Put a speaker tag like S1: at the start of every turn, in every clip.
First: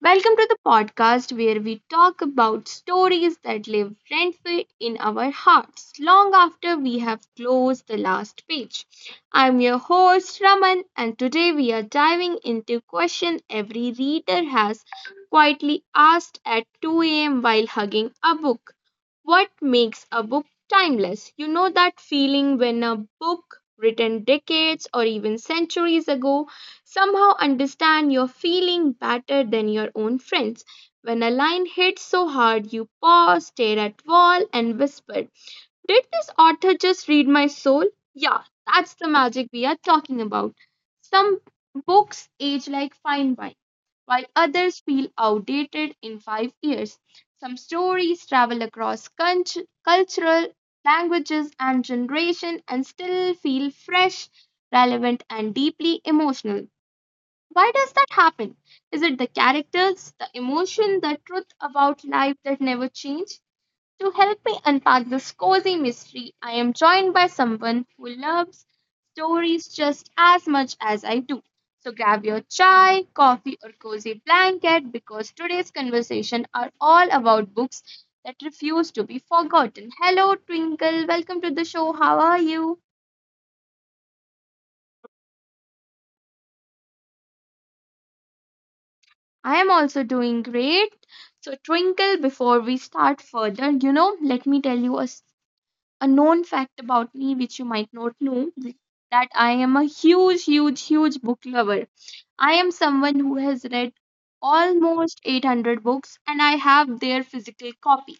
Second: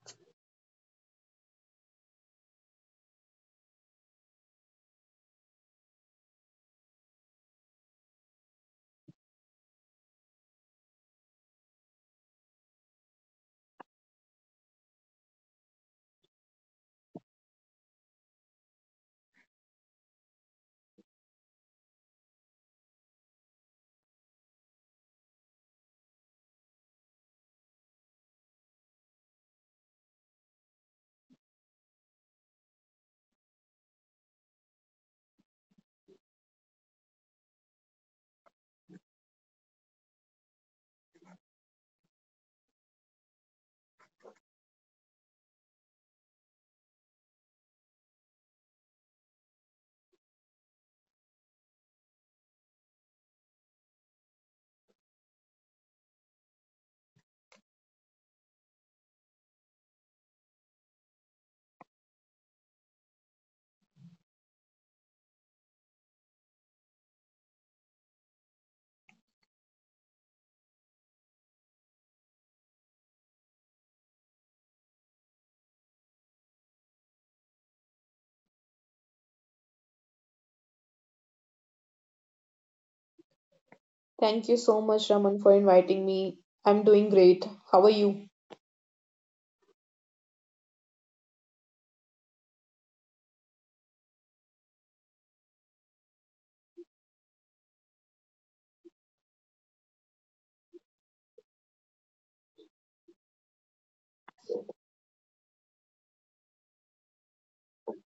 S1: Welcome to the podcast where we talk about stories that live rent free in our hearts long after we have closed the last page. I'm your host Raman, and today we are diving into question every reader has quietly asked at 2 a.m. while hugging a book. What makes a book timeless? That feeling when a book written decades or even centuries ago somehow understand you're feeling better than your own friends. When a line hits so hard, you pause, stare at wall, and whisper, did this author just read my soul? Yeah, that's the magic we are talking about. Some books age like fine wine, while others feel outdated in 5 years. Some stories travel across cultural languages and generation and still feel fresh, relevant, and deeply emotional. Why does that happen? Is it the characters, the emotion, the truth about life that never change? To help me unpack this cozy mystery, I am joined by someone who loves stories just as much as I do. So grab your chai, coffee, or cozy blanket because today's conversation are all about books that refuse to be forgotten. Hello, Twinkle. Welcome to the show. How are you?
S2: Thank you so much, Raman, for inviting me. I'm doing great. How are you?
S1: I am also doing great. So, Twinkle, before we start further, let me tell you a known fact about me which you might not know that I am a huge, huge, huge book lover. I am someone who has read almost 800 books and I have their physical copy.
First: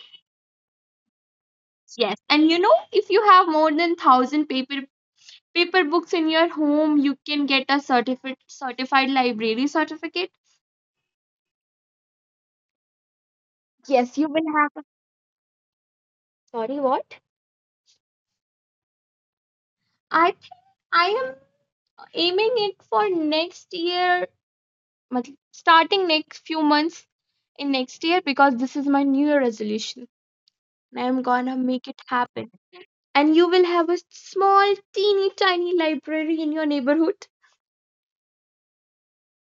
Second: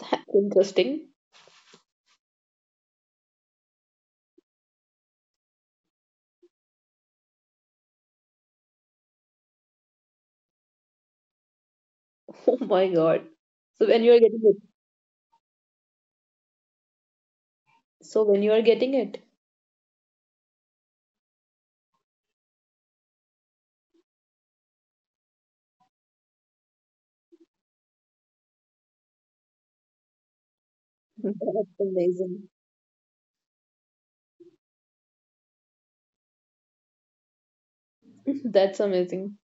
S2: That's interesting.
S1: Yes. And you know, if you have more than 1000 paper books in your home, you can get a certificate certified library certificate.
S2: Oh my God. So when you
S1: Yes,
S2: are
S1: you
S2: getting
S1: will
S2: it,
S1: have a sorry what?
S2: so when you are getting it,
S1: I think I am aiming it for next year, मतलब starting next few months in next year because this is my new year resolution. I'm gonna
S2: that's
S1: make it
S2: amazing.
S1: happen. And you will have a small, teeny tiny library in your neighborhood.
S2: That's amazing.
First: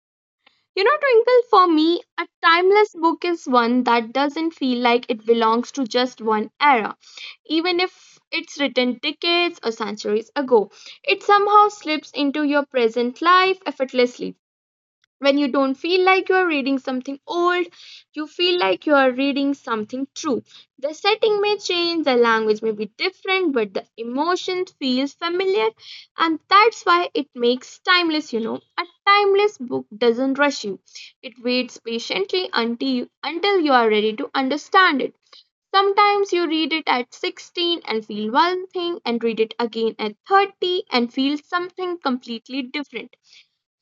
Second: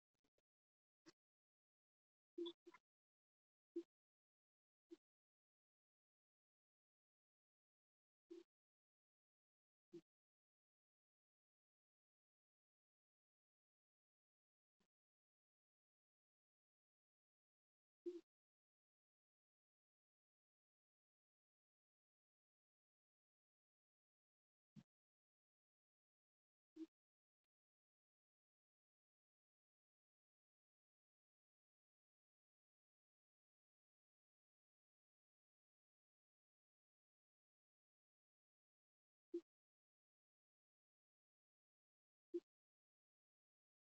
S1: You know, Twinkle, for me, a timeless book is one that doesn't feel like it belongs to just one era. Even if it's written decades or centuries ago, it somehow slips into your present life effortlessly. When you don't feel like you are reading something old, you feel like you are reading something true. The setting may change, the language may be different, but the emotion feels familiar, and that's why it makes timeless, you know. A timeless book doesn't rush you, it waits patiently until you are ready to understand it. Sometimes you read it at 16 and feel one thing, and read it again at 30 and feel something completely different.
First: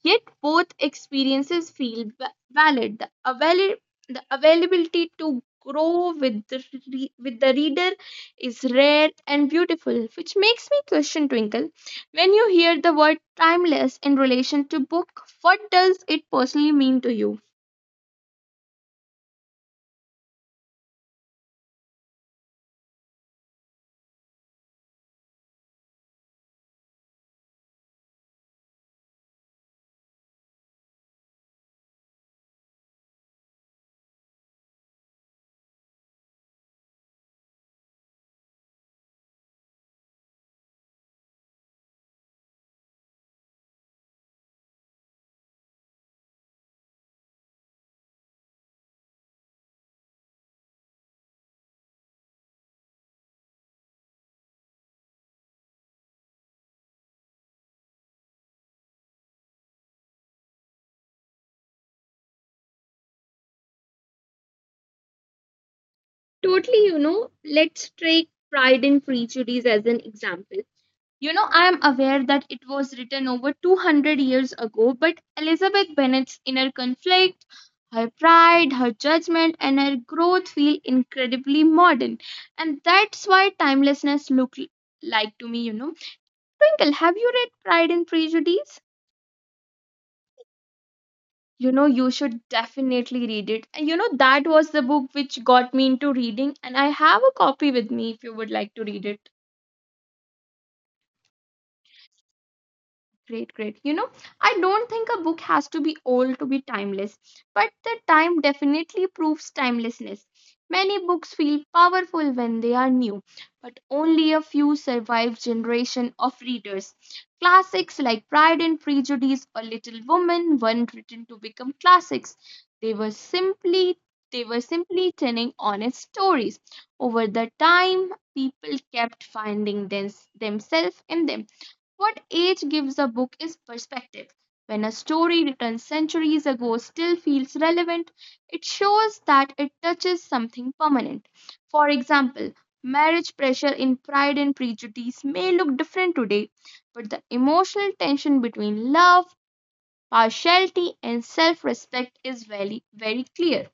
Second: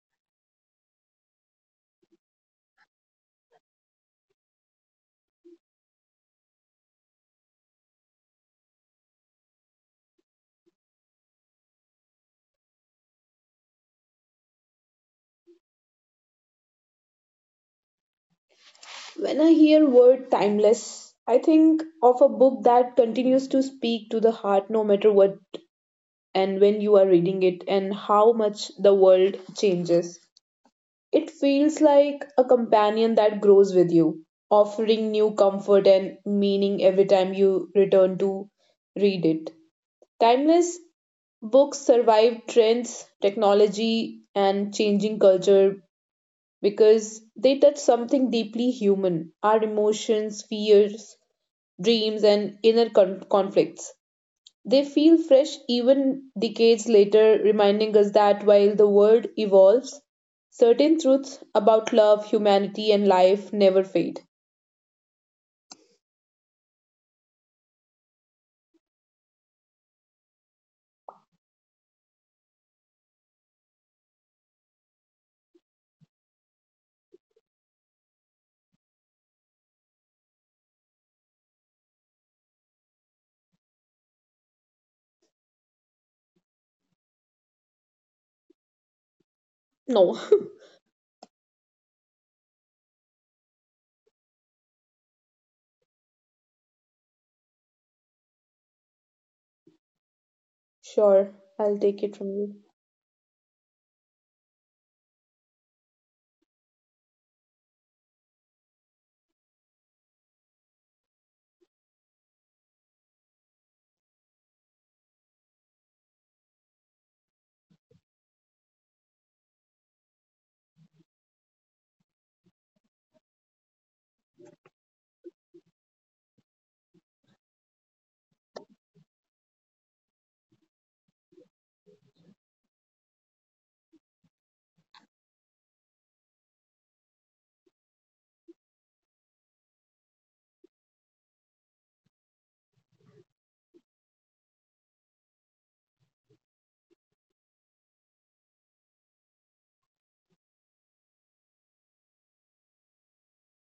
S1: Yet both experiences feel valid. The availability to grow with with the reader is rare and beautiful, which makes me question Twinkle. When you hear the word timeless in relation to book, what does it personally mean to you?
S2: When I hear word timeless, I think of a book that continues to speak to the heart no matter what and when you are reading it and how much the world changes. It feels like a companion that grows with you, offering new comfort and meaning every time you return to read it. Timeless books survive trends, technology, and changing culture because they touch something deeply human our emotions, fears, dreams, and inner conflicts. They feel fresh even decades later, reminding us that while the world evolves, certain truths about love, humanity, and life never fade.
S1: Totally, you know, let's take Pride and Prejudice as an example. You know, I am aware that it was written over 200 years ago, but Elizabeth Bennet's inner conflict, her pride, her judgment, and her growth feel incredibly modern. And that's why timelessness looked like to me, you know. Twinkle, have you read Pride and Prejudice?
S2: No.
S1: You know, you should definitely read it. And you know, that was the book which got me into reading, and I have a copy with me if you would like to read it.
S2: Sure, I'll take it from you.
S1: Great, great. You know, I don't think a book has to be old to be timeless, but the time definitely proves timelessness. Many books feel powerful when they are new, but only a few survive generation of readers. Classics like Pride and Prejudice or Little Women weren't written to become classics. They were simply they were simply telling honest stories. Over the time, people kept finding them, themselves in them. What age gives a book is perspective. When a story written centuries ago still feels relevant, it shows that it touches something permanent. For example, marriage pressure in Pride and Prejudice may look different today, but the emotional tension between love, partiality, and self respect is very, very clear.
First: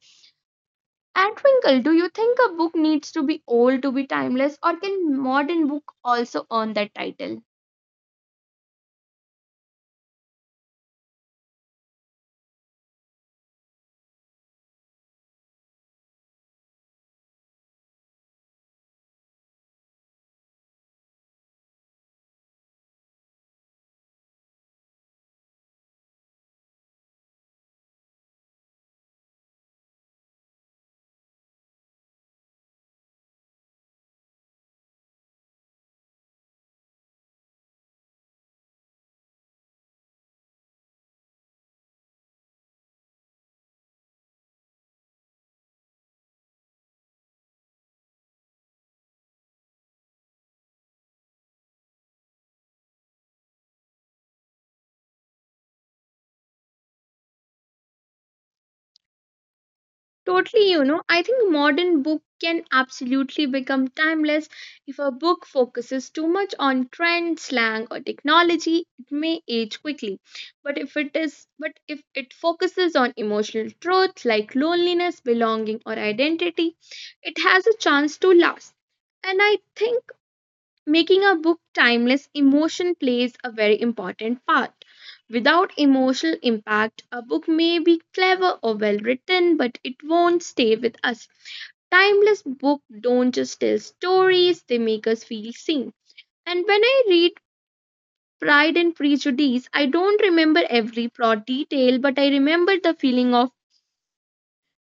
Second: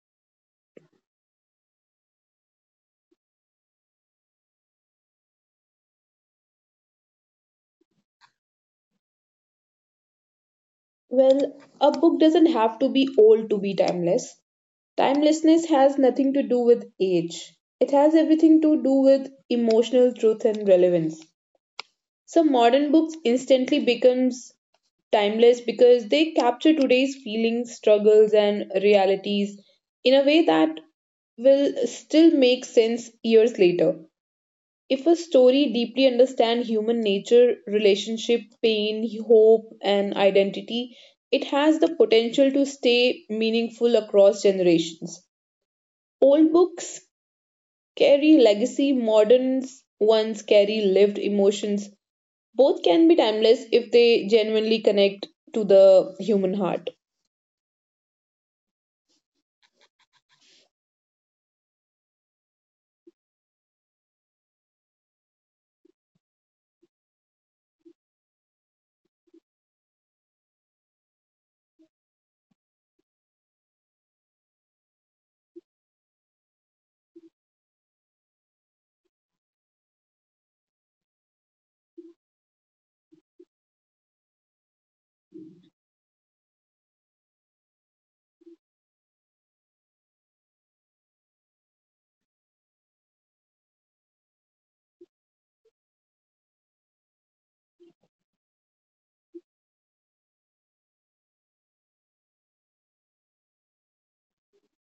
S1: And Twinkle, do you think a book needs to be old to be timeless, or can modern book also earn that title?
S2: Well, a book doesn't have to be old to be timeless. Timelessness has nothing to do with age, it has everything to do with emotional truth and relevance. So modern books instantly becomes timeless because they capture today's feelings, struggles and realities in a way that will still make sense years later. If a story deeply understands human nature, relationship, pain, hope, and identity, it has the potential to stay meaningful across generations. Old books carry legacy, modern ones carry lived emotions, both can be timeless if they genuinely connect to the human heart.
S1: Totally, you know, I think modern book can absolutely become timeless if a book focuses too much on trend, slang, or technology. It may age quickly, but if it focuses on emotional truth like loneliness, belonging, or identity, it has a chance to last. And I think making a book timeless, emotion plays a very important part. Without emotional impact, a book may be clever or well written, but it won't stay with us. Timeless books don't just tell stories, they make us feel seen. And when I read Pride and Prejudice, I don't remember every plot detail, but I remember the feeling of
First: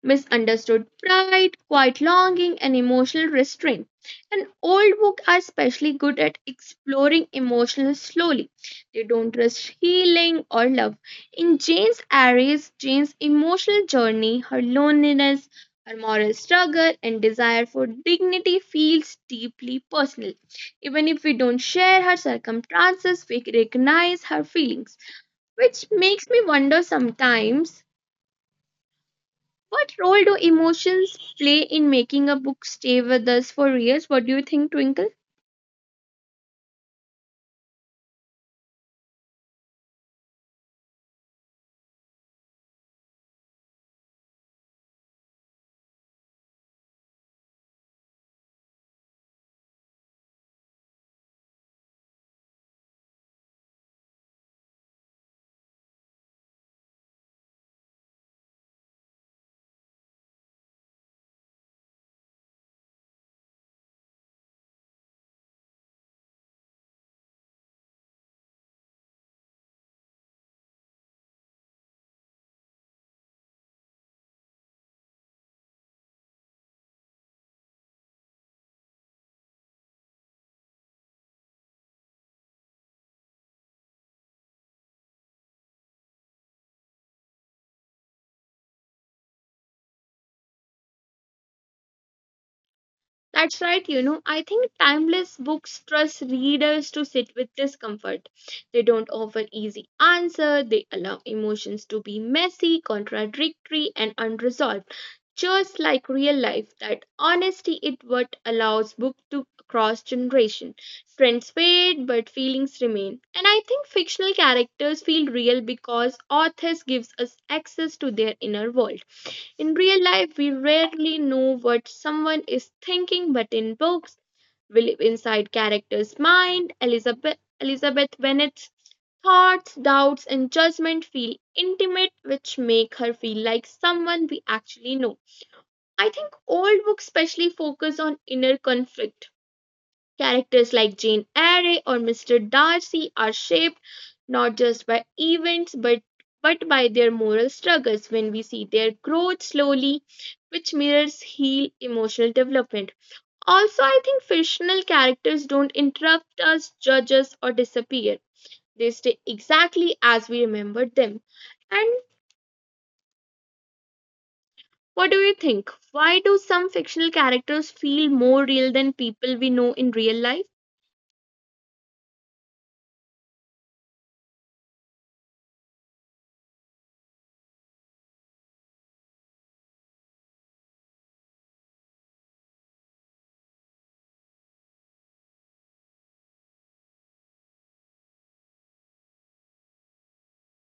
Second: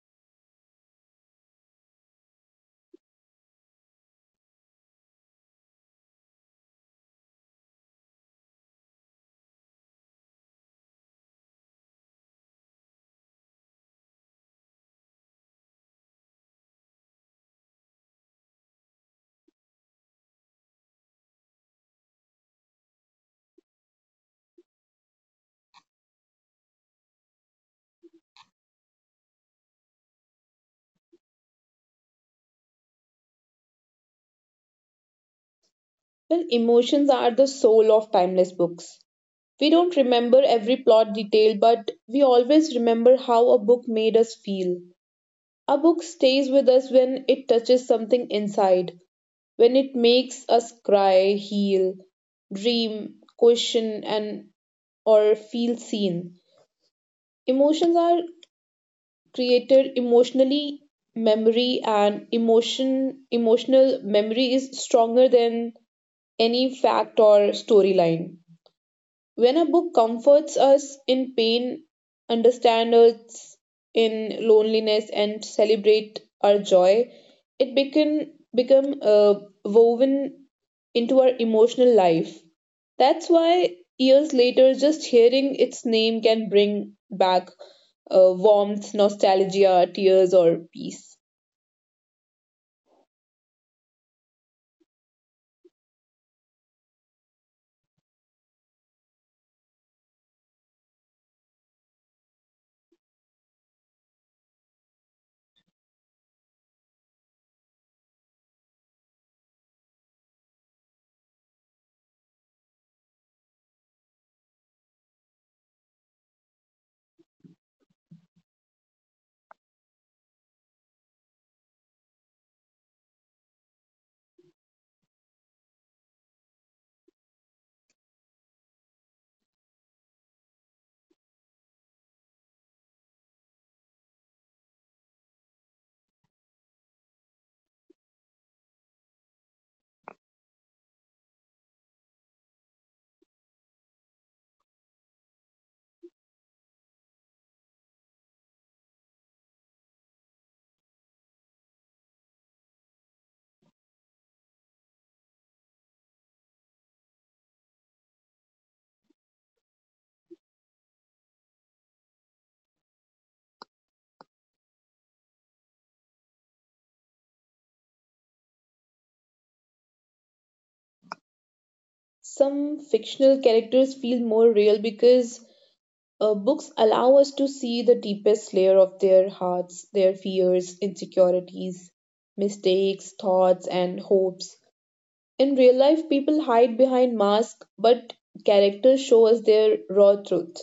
S1: misunderstood pride, quiet longing, and emotional restraint. And old books are especially good at exploring emotions slowly. They don't rush healing or love. In Jane's Aries, Jane's emotional journey, her loneliness, her moral struggle, and desire for dignity feels deeply personal. Even if we don't share her circumstances, we recognize her feelings, which makes me wonder sometimes what role do emotions play in making a book stay with us for years? What do you think, Twinkle?
S2: Well, emotions are the soul of timeless books. We don't remember every plot detail, but we always remember how a book made us feel. A book stays with us when it touches something inside, when it makes us cry, heal, dream, question, and or feel seen. Emotions are created emotionally memory and emotional memory is stronger than any fact or storyline when a book comforts us in pain, understands us in loneliness, and celebrates our joy, it become woven into our emotional life. That's why years later, just hearing its name can bring back warmth, nostalgia, tears, or peace.
S1: That's right, you know. I think timeless books trust readers to sit with discomfort. They don't offer easy answer. They allow emotions to be messy, contradictory, and unresolved. Just like real life, that honesty is what allows book to cross generation. Trends fade, but feelings remain. And I think fictional characters feel real because authors gives us access to their inner world. In real life, we rarely know what someone is thinking, but in books, we live inside characters' mind. Elizabeth Bennet's thoughts, doubts, and judgment feel intimate, which make her feel like someone we actually know. I think old books especially focus on inner conflict. Characters like Jane Eyre or Mr. Darcy are shaped not just by events but by their moral struggles when we see their growth slowly, which mirrors heal emotional development. Also, I think fictional characters don't interrupt us, judge us, or disappear. They stay exactly as we remembered them. And what do you think? Why do some fictional characters feel more real than people we know in real life?
S2: Some fictional characters feel more real because books allow us to see the deepest layer of their hearts, their fears, insecurities, mistakes, thoughts, and hopes. In real life, people hide behind masks, but characters show us their raw truth.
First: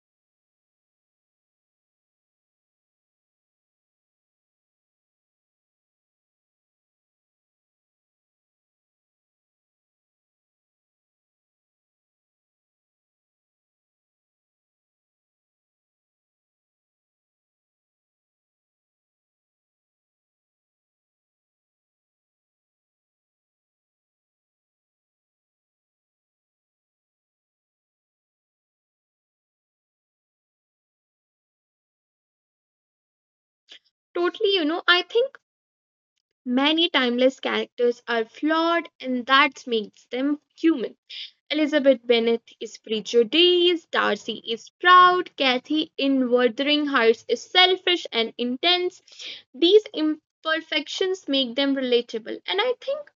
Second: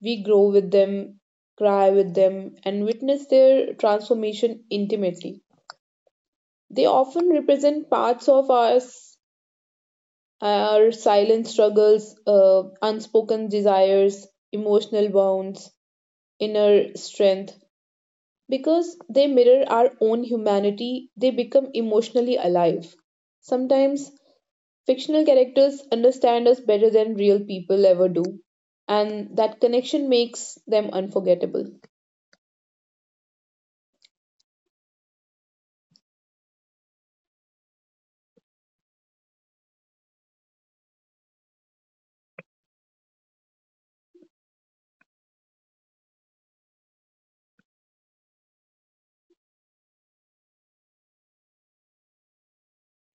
S2: We grow with them, cry with them, and witness their transformation intimately. They often represent parts of us, our silent struggles, unspoken desires, emotional wounds, inner strength because they mirror our own humanity, they become emotionally alive. Sometimes fictional characters understand us better than real people ever do, and that connection makes them unforgettable.
S1: Totally, you know, I think many timeless characters are flawed, and that makes them human. Elizabeth Bennet is prejudiced, Darcy is proud, Kathy in Wuthering Heights is selfish and intense. These imperfections make them relatable, and I think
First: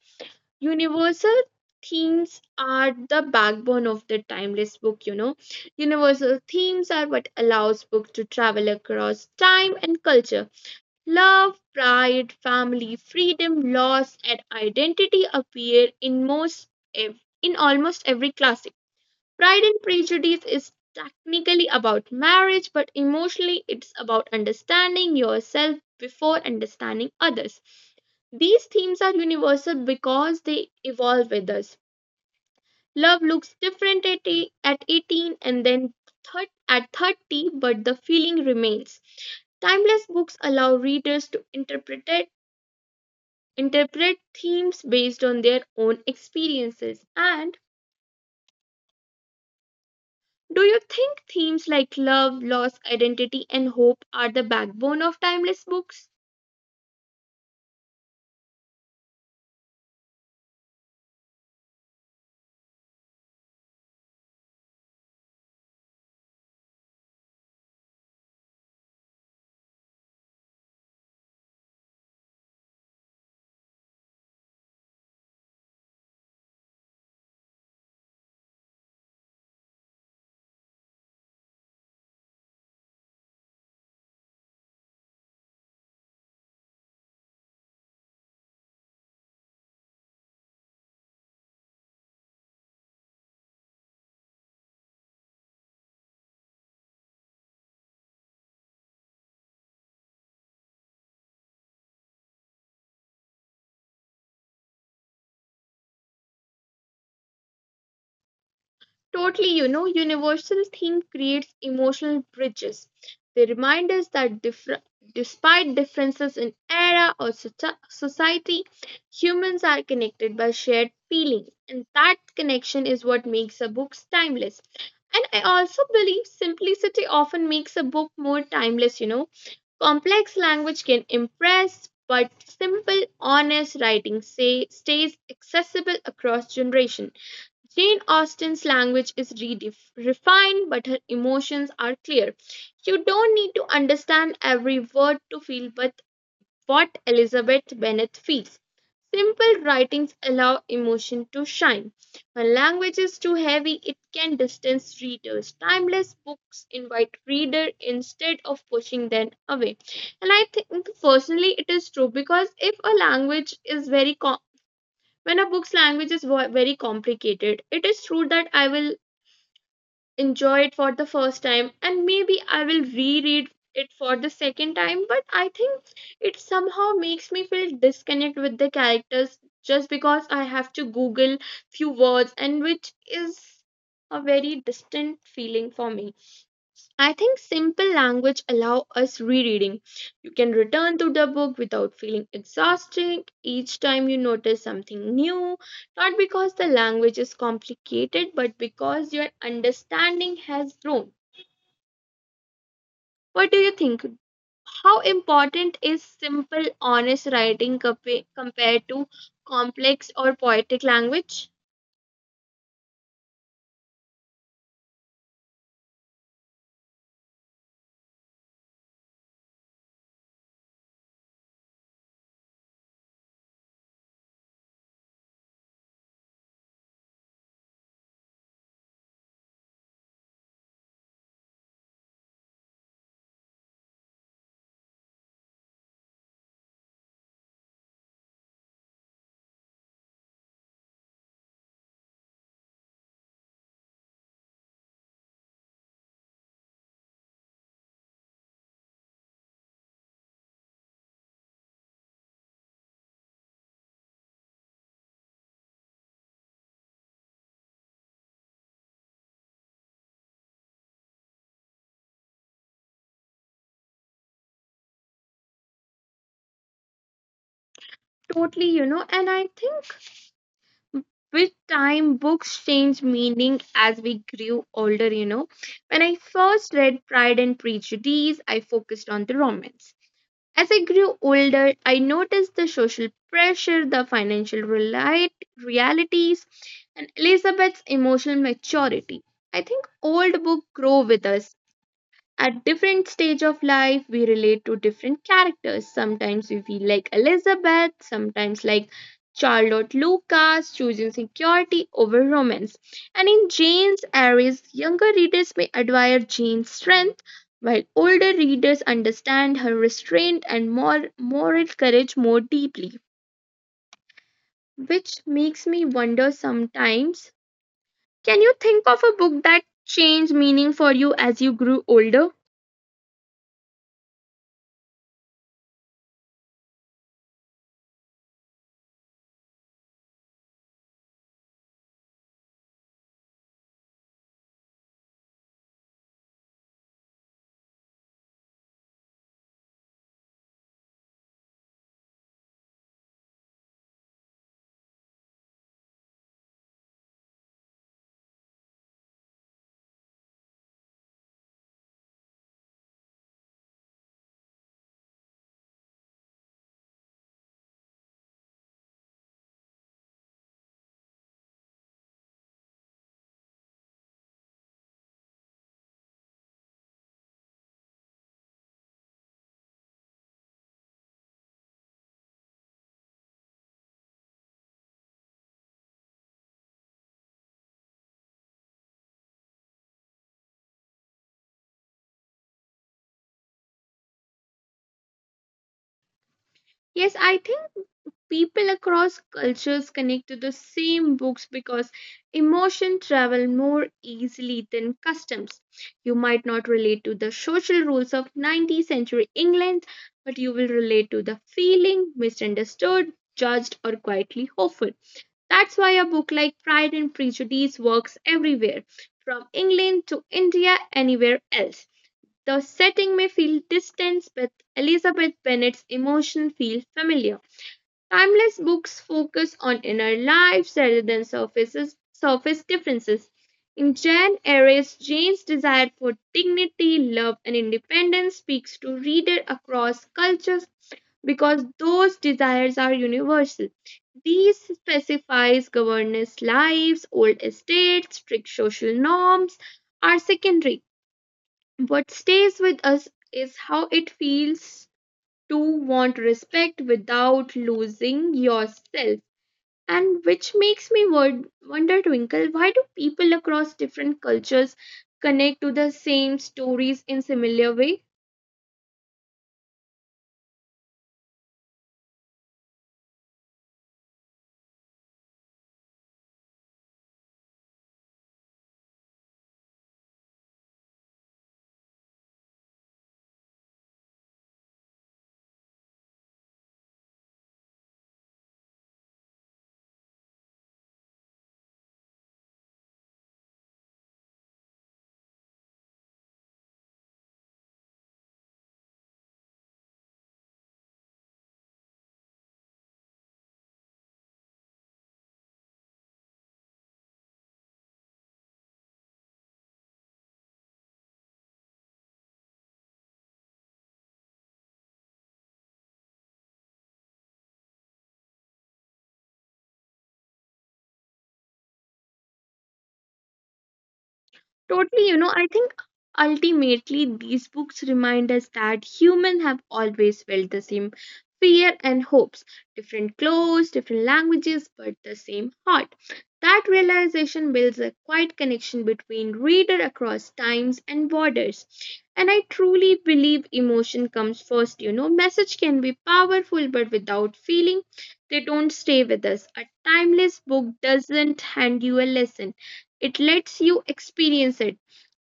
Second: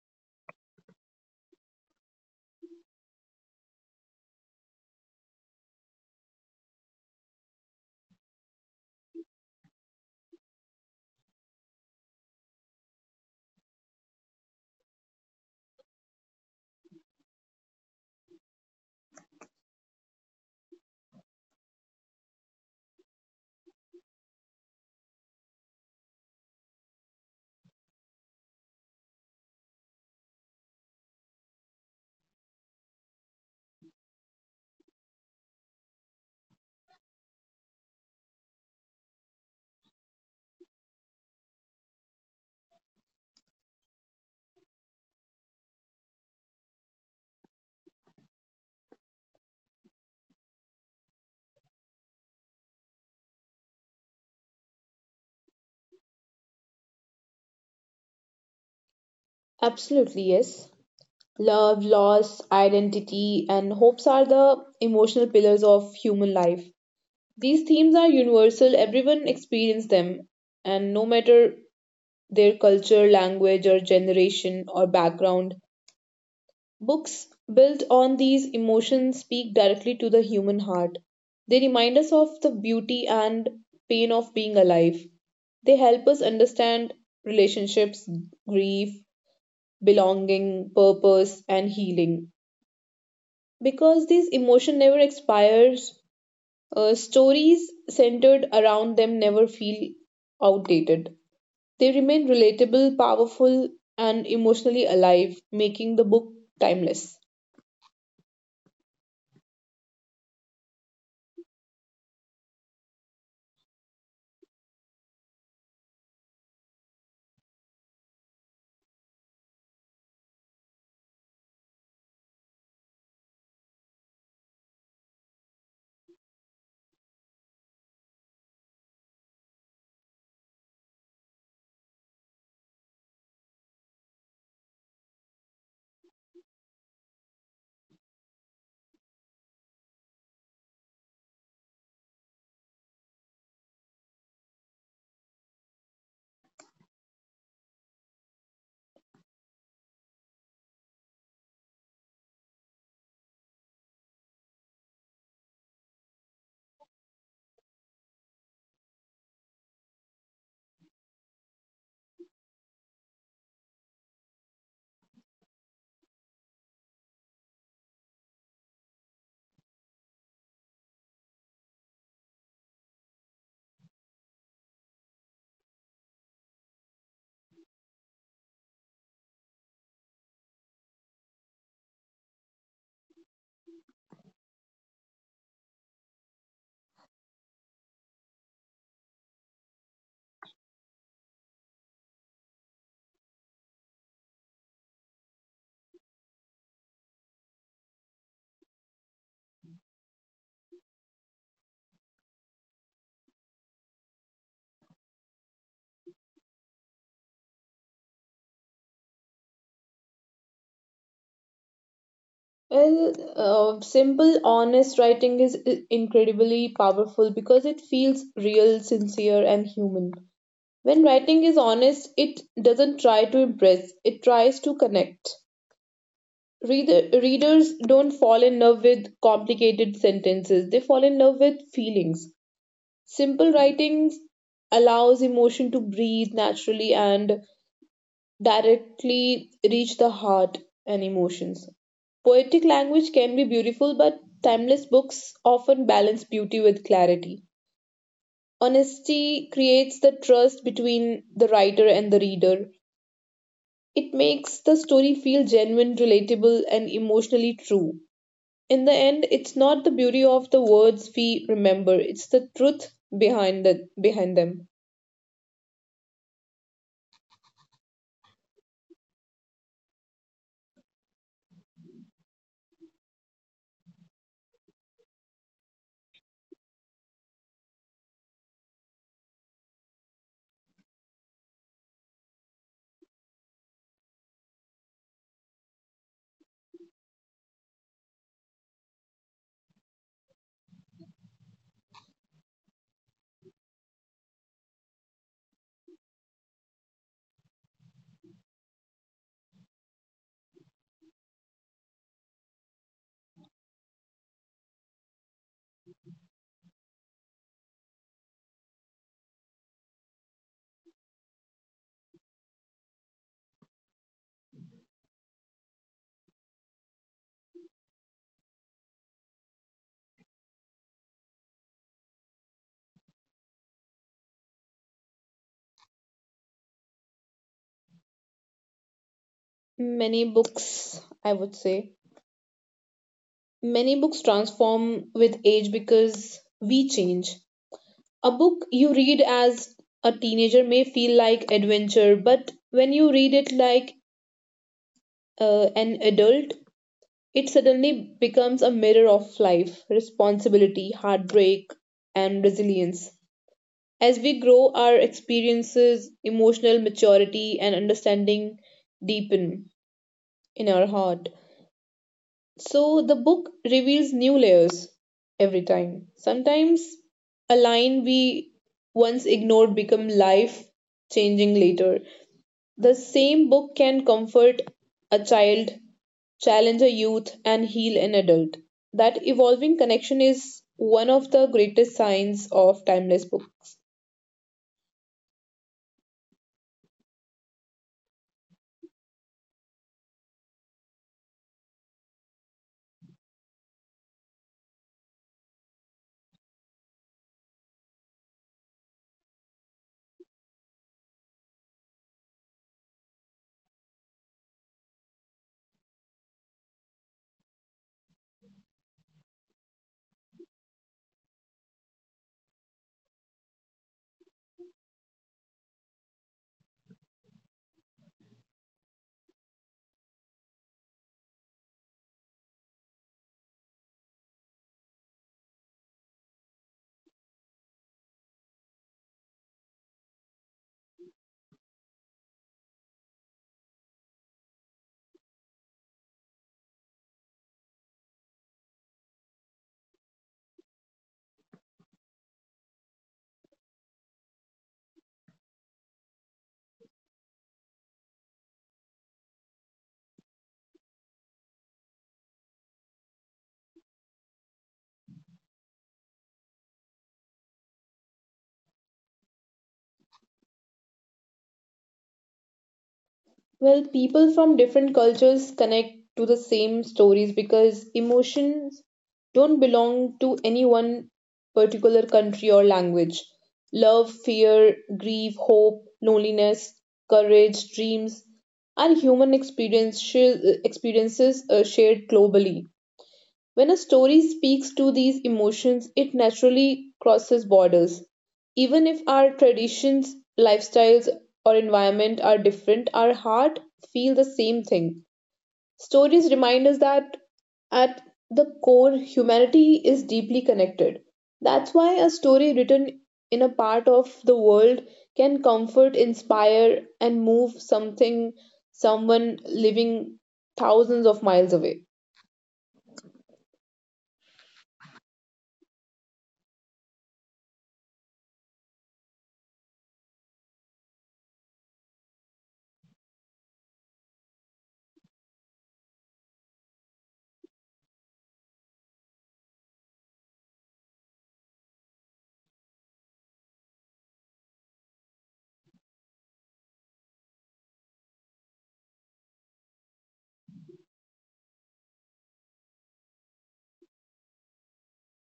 S1: universal themes are the backbone of the timeless book, you know, universal themes are what allows book to travel across time and culture. Love, pride, family, freedom, loss, and identity appear in most in almost every classic. Pride and Prejudice is technically about marriage, but emotionally it's about understanding yourself before understanding others. These themes are universal because they evolve with us. Love looks different at 18 and then thir- at 30, but the feeling remains. Timeless books allow readers to interpret themes based on their own experiences. And do you think themes like love, loss, identity, and hope are the backbone of timeless books?
S2: Absolutely, yes. Love, loss, identity, and hopes are the emotional pillars of human life. These themes are universal, everyone experiences them, and no matter their culture, language, or generation or background, books built on these emotions speak directly to the human heart. They remind us of the beauty and pain of being alive. They help us understand relationships, grief, belonging, purpose, and healing. Because these emotions never expires, stories centered around them never feel outdated. They remain relatable, powerful, and emotionally alive, making the book timeless.
S1: Totally, you know, universal theme creates emotional bridges. They remind us that despite differences in era or society, humans are connected by shared feeling, and that connection is what makes a book timeless. And I also believe simplicity often makes a book more timeless, you know. Complex language can impress, but simple, honest writing say, stays accessible across generation. Jane Austen's language is refined, but her emotions are clear. You don't need to understand every word to feel but what Elizabeth Bennet feels. Simple writings allow emotion to shine. When language is too heavy, it can distance readers. Timeless books invite reader instead of pushing them away. And I think personally it is true because if a language is very co- when a book's language is very complicated, it is true that I will enjoy it for the first time and maybe I will reread it for the second time, but I think it somehow makes me feel disconnect with the characters just because I have to Google few words and which is a very distant feeling for me. I think simple language allow us rereading. You can return to the book without feeling exhausted each time you notice something new, not because the language is complicated but because your understanding has grown. What do you think? How important is simple honest writing compared to complex or poetic language?
S2: Well, simple, honest writing is incredibly powerful because it feels real, sincere, and human. When writing is honest, it doesn't try to impress, it tries to connect. Readers don't fall in love with complicated sentences, they fall in love with feelings. Simple writing allows emotion to breathe naturally and directly reach the heart and emotions. Poetic language can be beautiful, but timeless books often balance beauty with clarity. Honesty creates the trust between the writer and the reader. It makes the story feel genuine, relatable, and emotionally true. In the end, it's not the beauty of the words we remember, it's the truth behind the behind them.
S1: Totally, and I think with time books changed meaning as we grew older. When I first read Pride and Prejudice, I focused on the romance. As I grew older, I noticed the social pressure, the realities, and Elizabeth's emotional maturity. I think old books grow with us. At different stage of life, we relate to different characters. Sometimes we feel like Elizabeth, sometimes like Charlotte Lucas, choosing security over romance. And in Jane's Aries, younger readers may admire Jane's strength, while older readers understand her restraint and more moral courage more deeply. Which makes me wonder sometimes, can you think of a book that changed meaning for you as you grew older?
S2: Many books, I would say, many books transform with age because we change. A book you read as a teenager may feel like adventure, but when you read it like an adult, it suddenly becomes a mirror of life, responsibility, heartbreak, and resilience. As we grow, our experiences, emotional maturity, and understanding deepen in our heart. So the book reveals new layers every time. Sometimes a line we once ignored become life changing later. The same book can comfort a child, challenge a youth and heal an adult. That evolving connection is one of the greatest signs of timeless books.
S1: Yes, I think people across cultures connect to the same books because emotion travel more easily than customs. You might not relate to the social rules of 19th century England, but you will relate to the feeling misunderstood, judged, or quietly hopeful. That's why a book like Pride and Prejudice works everywhere, from England to India, anywhere else. The setting may feel distant, but Elizabeth Bennet's emotions feel familiar. Timeless books focus on inner lives rather than surface differences. In Jane Eyre's, Jane's desire for dignity, love, and independence speaks to readers across cultures because those desires are universal. These specifies governess lives, old estates, strict social norms are secondary. What stays with us is how it feels to want respect without losing yourself. And which makes me wonder, Twinkle, why do people across different cultures connect to the same stories in similar way?
S2: Well, people from different cultures connect to the same stories because emotions don't belong to any one particular country or language. Love, fear, grief, hope, loneliness, courage, dreams are human experiences shared globally. When a story speaks to these emotions, it naturally crosses borders. Even if our traditions, lifestyles, or environment are different, our heart feel the same thing. Stories remind us that at the core, humanity is deeply connected. That's why a story written in a part of the world can comfort, inspire, and move someone living thousands of miles away.
S1: Totally, I think ultimately these books remind us that humans have always felt the same fear and hopes, different clothes, different languages, but the same heart. That realization builds a quiet connection between reader across times and borders. And I truly believe emotion comes first, Message can be powerful, but without feeling, they don't stay with us. A timeless book doesn't hand you a lesson, it lets you experience it.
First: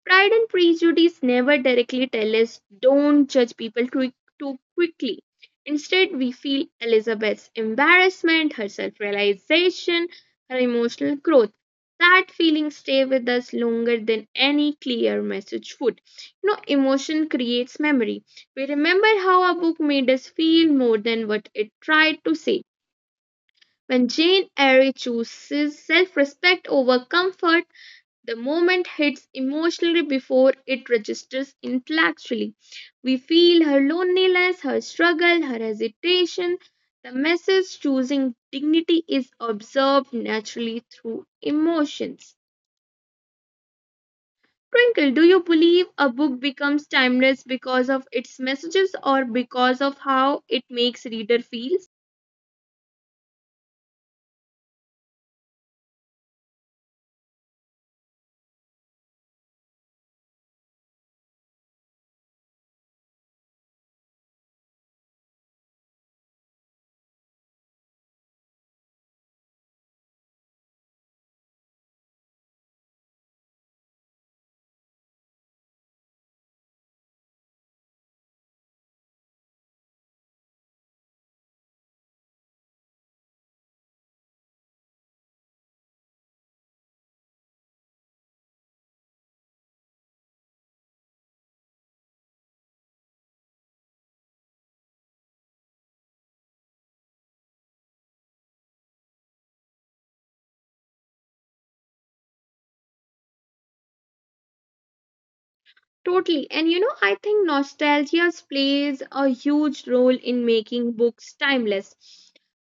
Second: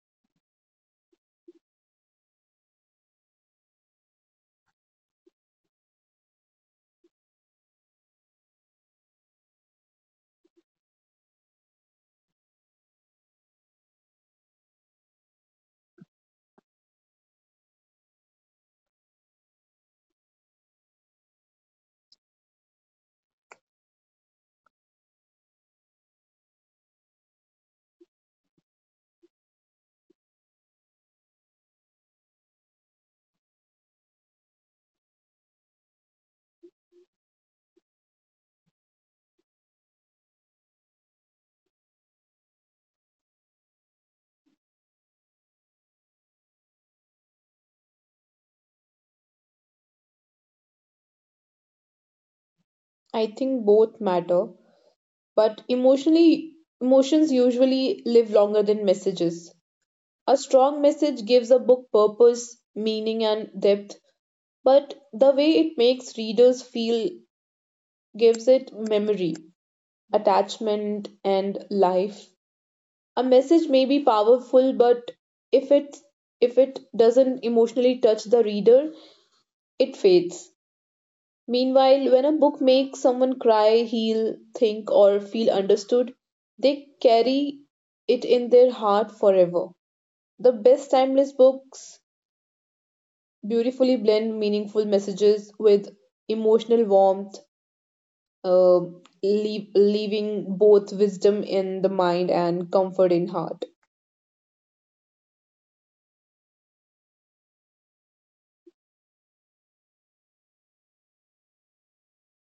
S1: Pride and Prejudice never directly tell us don't judge people too quickly. Instead, we feel Elizabeth's embarrassment, her self realization, her emotional growth. That feeling stay with us longer than any clear message would. You know, emotion creates memory. We remember how a book made us feel more than what it tried to say. When Jane Eyre chooses self respect over comfort, the moment hits emotionally before it registers intellectually. We feel her loneliness, her struggle, her hesitation. The message choosing dignity is observed naturally through emotions. Twinkle, do you believe a book becomes timeless because of its messages or because of how it makes reader feel?
S2: I think both matter but emotionally, emotions usually live longer than messages. A strong message gives a book purpose, meaning, and depth, but the way it makes readers feel gives it memory, attachment, and life. A message may be powerful, but if it if it doesn't emotionally touch the reader, it fades. Meanwhile, when a book makes someone cry, heal, think, or feel understood, they carry it in their heart forever. The best timeless books beautifully blend meaningful messages with emotional warmth, uh, leaving both wisdom in the mind and comfort in heart.
S1: Totally. And you know, I think nostalgia plays a huge role in making books timeless.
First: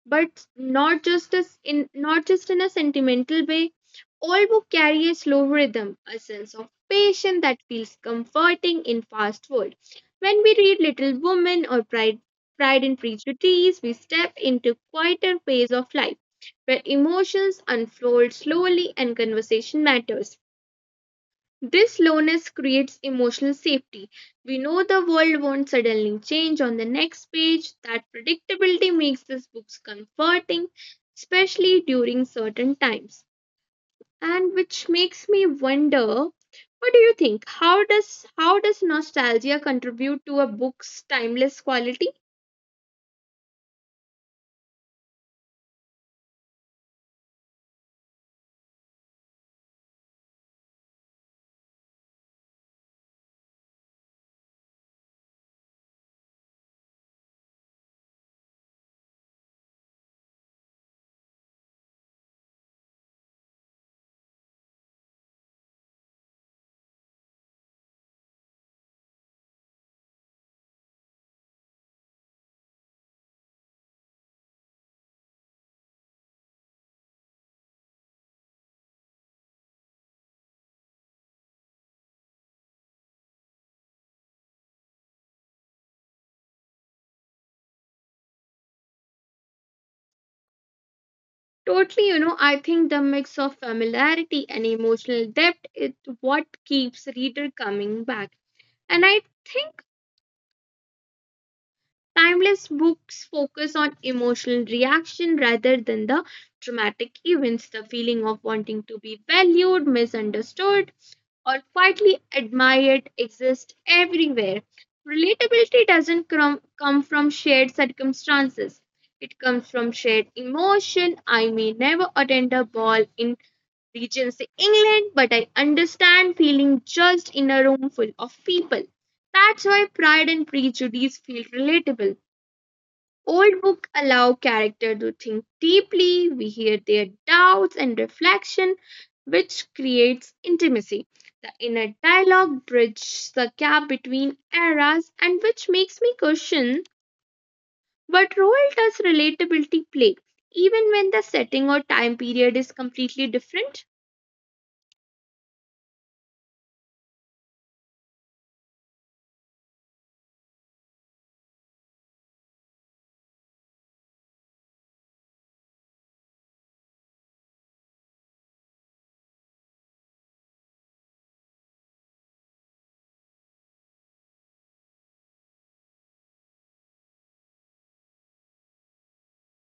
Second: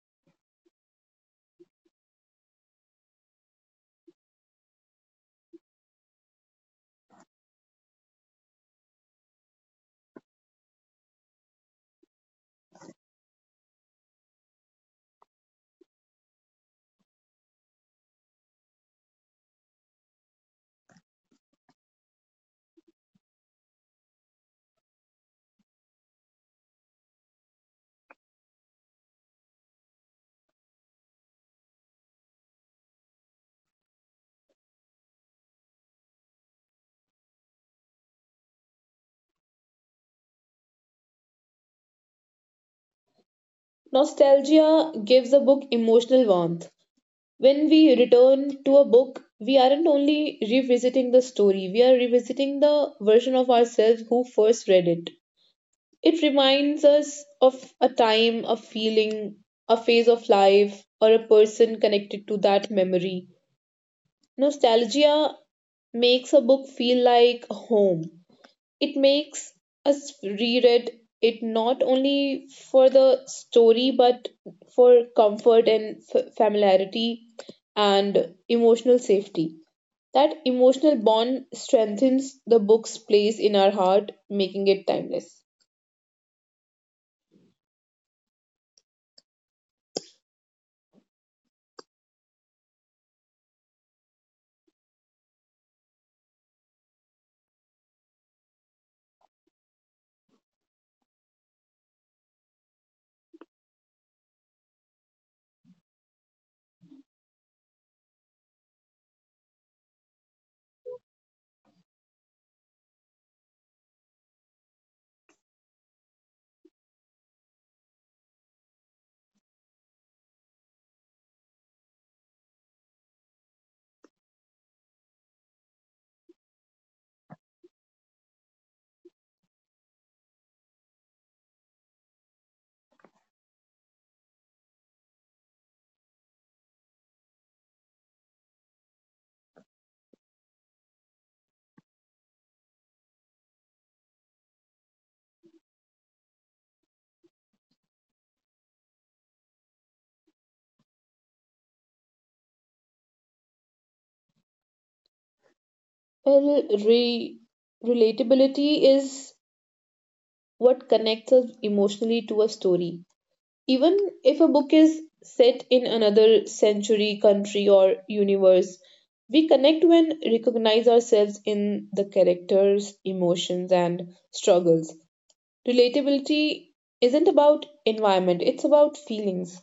S1: But not just as in not just in a sentimental way. All books carry a slow rhythm, a sense of patience that feels comforting in fast world. When we read Little Women or Pride and Prejudice, we step into quieter phase of life where emotions unfold slowly and conversation matters. This slowness creates emotional safety. We know the world won't suddenly change on the next page. That predictability makes these books comforting, especially during certain times. And which makes me wonder, what do you think? How does nostalgia contribute to a book's timeless quality?
S2: Nostalgia gives a book emotional warmth. When we return to a book, we aren't only revisiting the story, we are revisiting the version of ourselves who first read it. It reminds us of a time, a feeling, a phase of life, or a person connected to that memory. Nostalgia makes a book feel like home it makes us reread it not only for the story but for comfort and familiarity and emotional safety. That emotional bond strengthens the book's place in our heart, making it timeless.
S1: Totally, I think the mix of familiarity and emotional depth is what keeps reader coming back. And I think timeless books focus on emotional reaction rather than the dramatic events, the feeling of wanting to be valued, misunderstood, or quietly admired exists everywhere. Relatability doesn't come, come from shared circumstances. It comes from shared emotion. I may never attend a ball in Regency, England, but I understand feeling judged in a room full of people. That's why Pride and Prejudice feel relatable. Old books allow character to think deeply, we hear their doubts and reflection, which creates intimacy. The inner dialogue bridges the gap between eras, and which makes me question what role does relatability play, even when the setting or time period is completely different?
S2: Well, relatability is what connects us emotionally to a story. Even if a book is set in another century, country, or universe, we connect when recognize ourselves in the characters, emotions, and struggles. Relatability isn't about environment, it's about feelings.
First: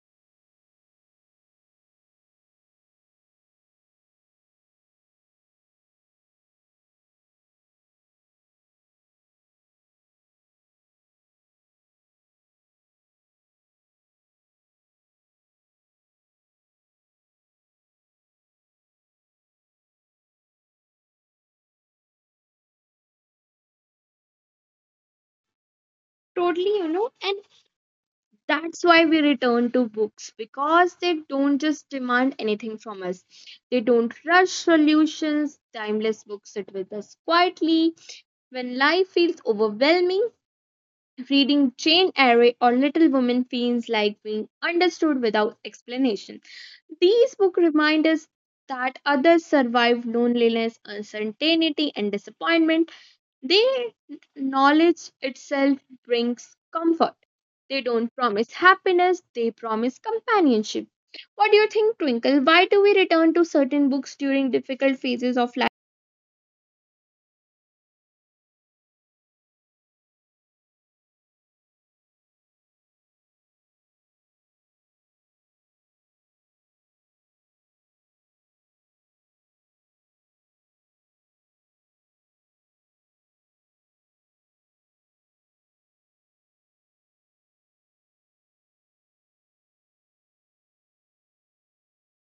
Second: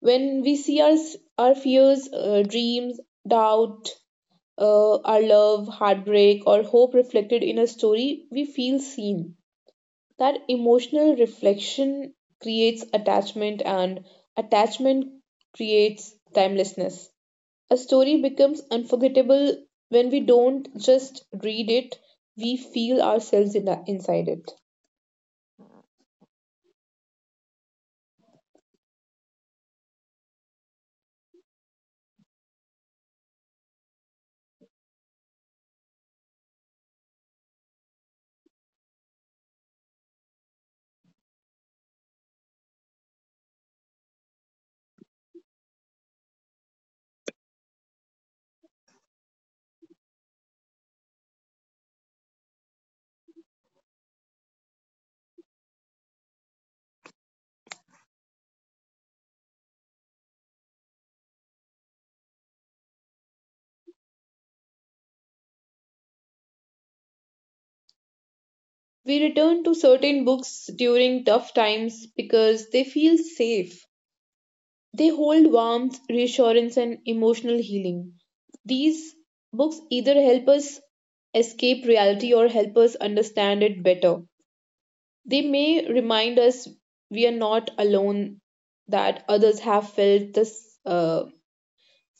S2: When we see our fears, dreams, doubt, our love, heartbreak, or hope reflected in a story, we feel seen that emotional reflection creates attachment and attachment creates timelessness a story becomes unforgettable when we don't just read it we feel ourselves in inside it.
S1: Totally, and that's why we return to books because they don't just demand anything from us. They don't rush solutions. Timeless books sit with us quietly. When life feels overwhelming, reading Jane Eyre or Little Women feels like being understood without explanation. These books remind us that others survive loneliness, uncertainty, and disappointment. They knowledge itself brings comfort. They don't promise happiness, they promise companionship. What do you think, Twinkle? Why do we return to certain books during difficult phases of life?
S2: We return to certain books during tough times because they feel safe they hold warmth reassurance and emotional healing these books either help us escape reality or help us understand it better. They may remind us we are not alone, that others have felt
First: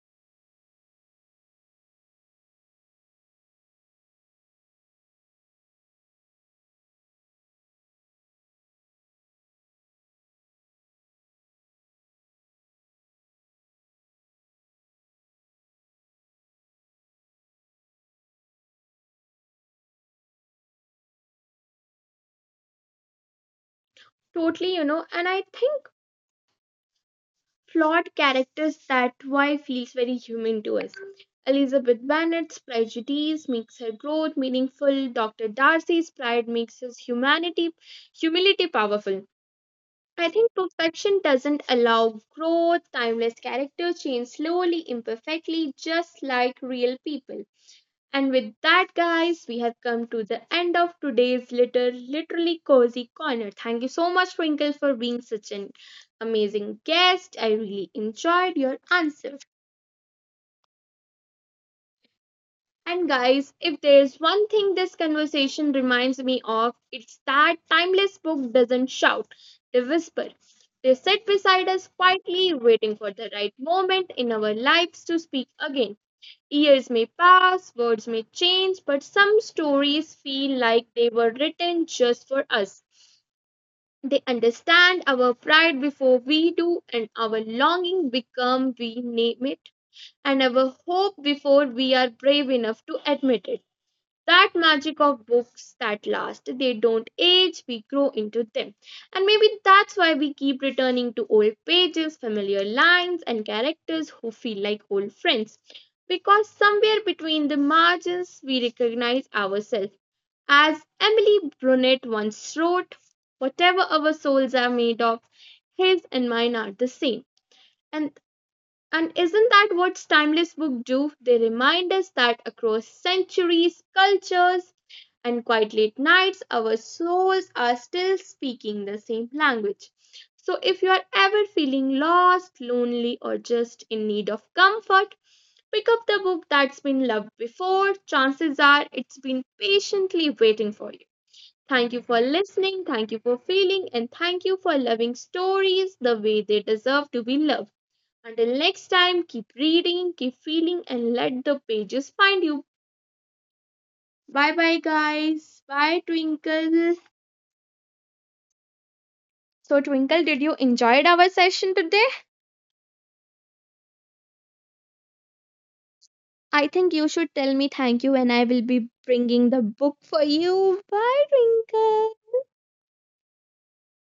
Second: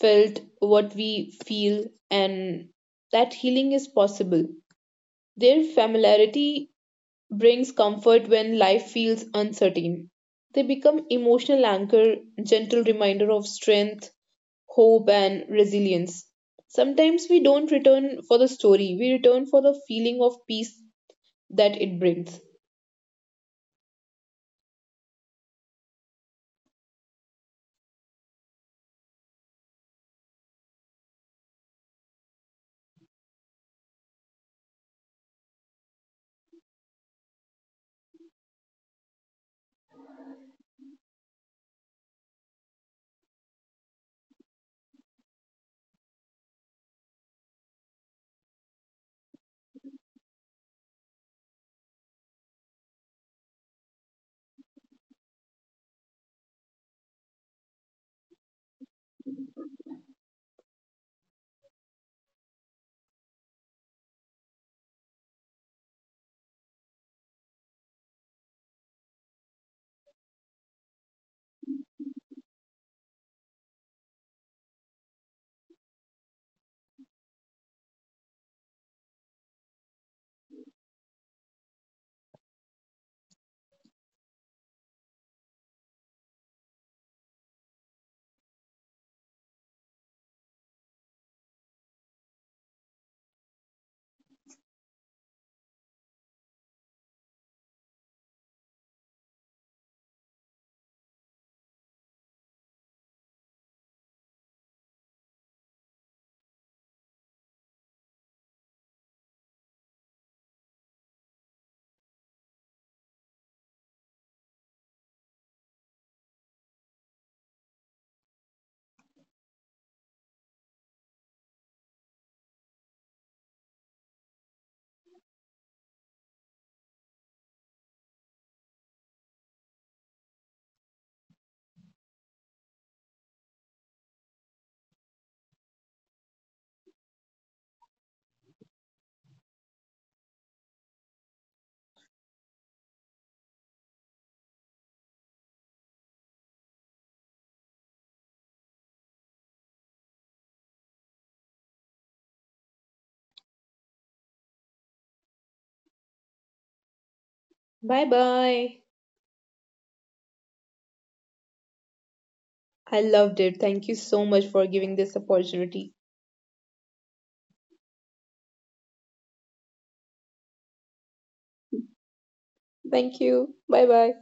S2: felt what we feel, and that healing is possible. Their familiarity brings comfort when life feels uncertain. They become emotional anchor, gentle reminder of strength, hope, and resilience. Sometimes we don't return for the story, we return for the feeling of peace that it brings.
S1: Totally, and I think flawed characters that why feels very human to us. Elizabeth Bennet's prejudice makes her growth meaningful. Dr. Darcy's pride makes his humanity humility powerful. I think perfection doesn't allow growth, timeless characters change slowly, imperfectly, just like real people. And with that, guys, we have come to the end of today's literally cozy corner. Thank you so much, Twinkle, for being such an amazing guest. I really enjoyed your answer. And guys, if there's one thing this conversation reminds me of, it's that timeless book doesn't shout, they whisper. They sit beside us quietly, waiting for the right moment in our lives to speak again. Years may pass, words may change, but some stories feel like they were written just for us. They understand our pride before we do, and our longing become we name it, and our hope before we are brave enough to admit it, that magic of books that last. They don't age, we grow into them. And maybe that's why we keep returning to old pages, familiar lines, and characters who feel like old friends. Because somewhere between the margins, we recognize ourselves. As Emily Brunette once wrote, whatever our souls are made of, his and mine are the same. And and isn't that what timeless books do? They remind us that across centuries, cultures, and quite late nights, our souls are still speaking the same language. So, if you are ever feeling lost, lonely, or just in need of comfort, pick up the book that's been loved before. Chances are it's been patiently waiting for you. Thank you for listening, thank you for feeling, and thank you for loving stories the way they deserve to be loved. Until next time, keep reading, keep feeling, and let the pages find you. Bye bye, guys. Bye, Twinkle.
S2: Bye bye.
S1: So, Twinkle, did you enjoyed our session today?
S2: I loved it. Thank you so much for giving this opportunity.
S1: I think you should tell me thank you, and I will be bringing the book for you. Bye, Twinkle.
S2: Thank you. Bye bye.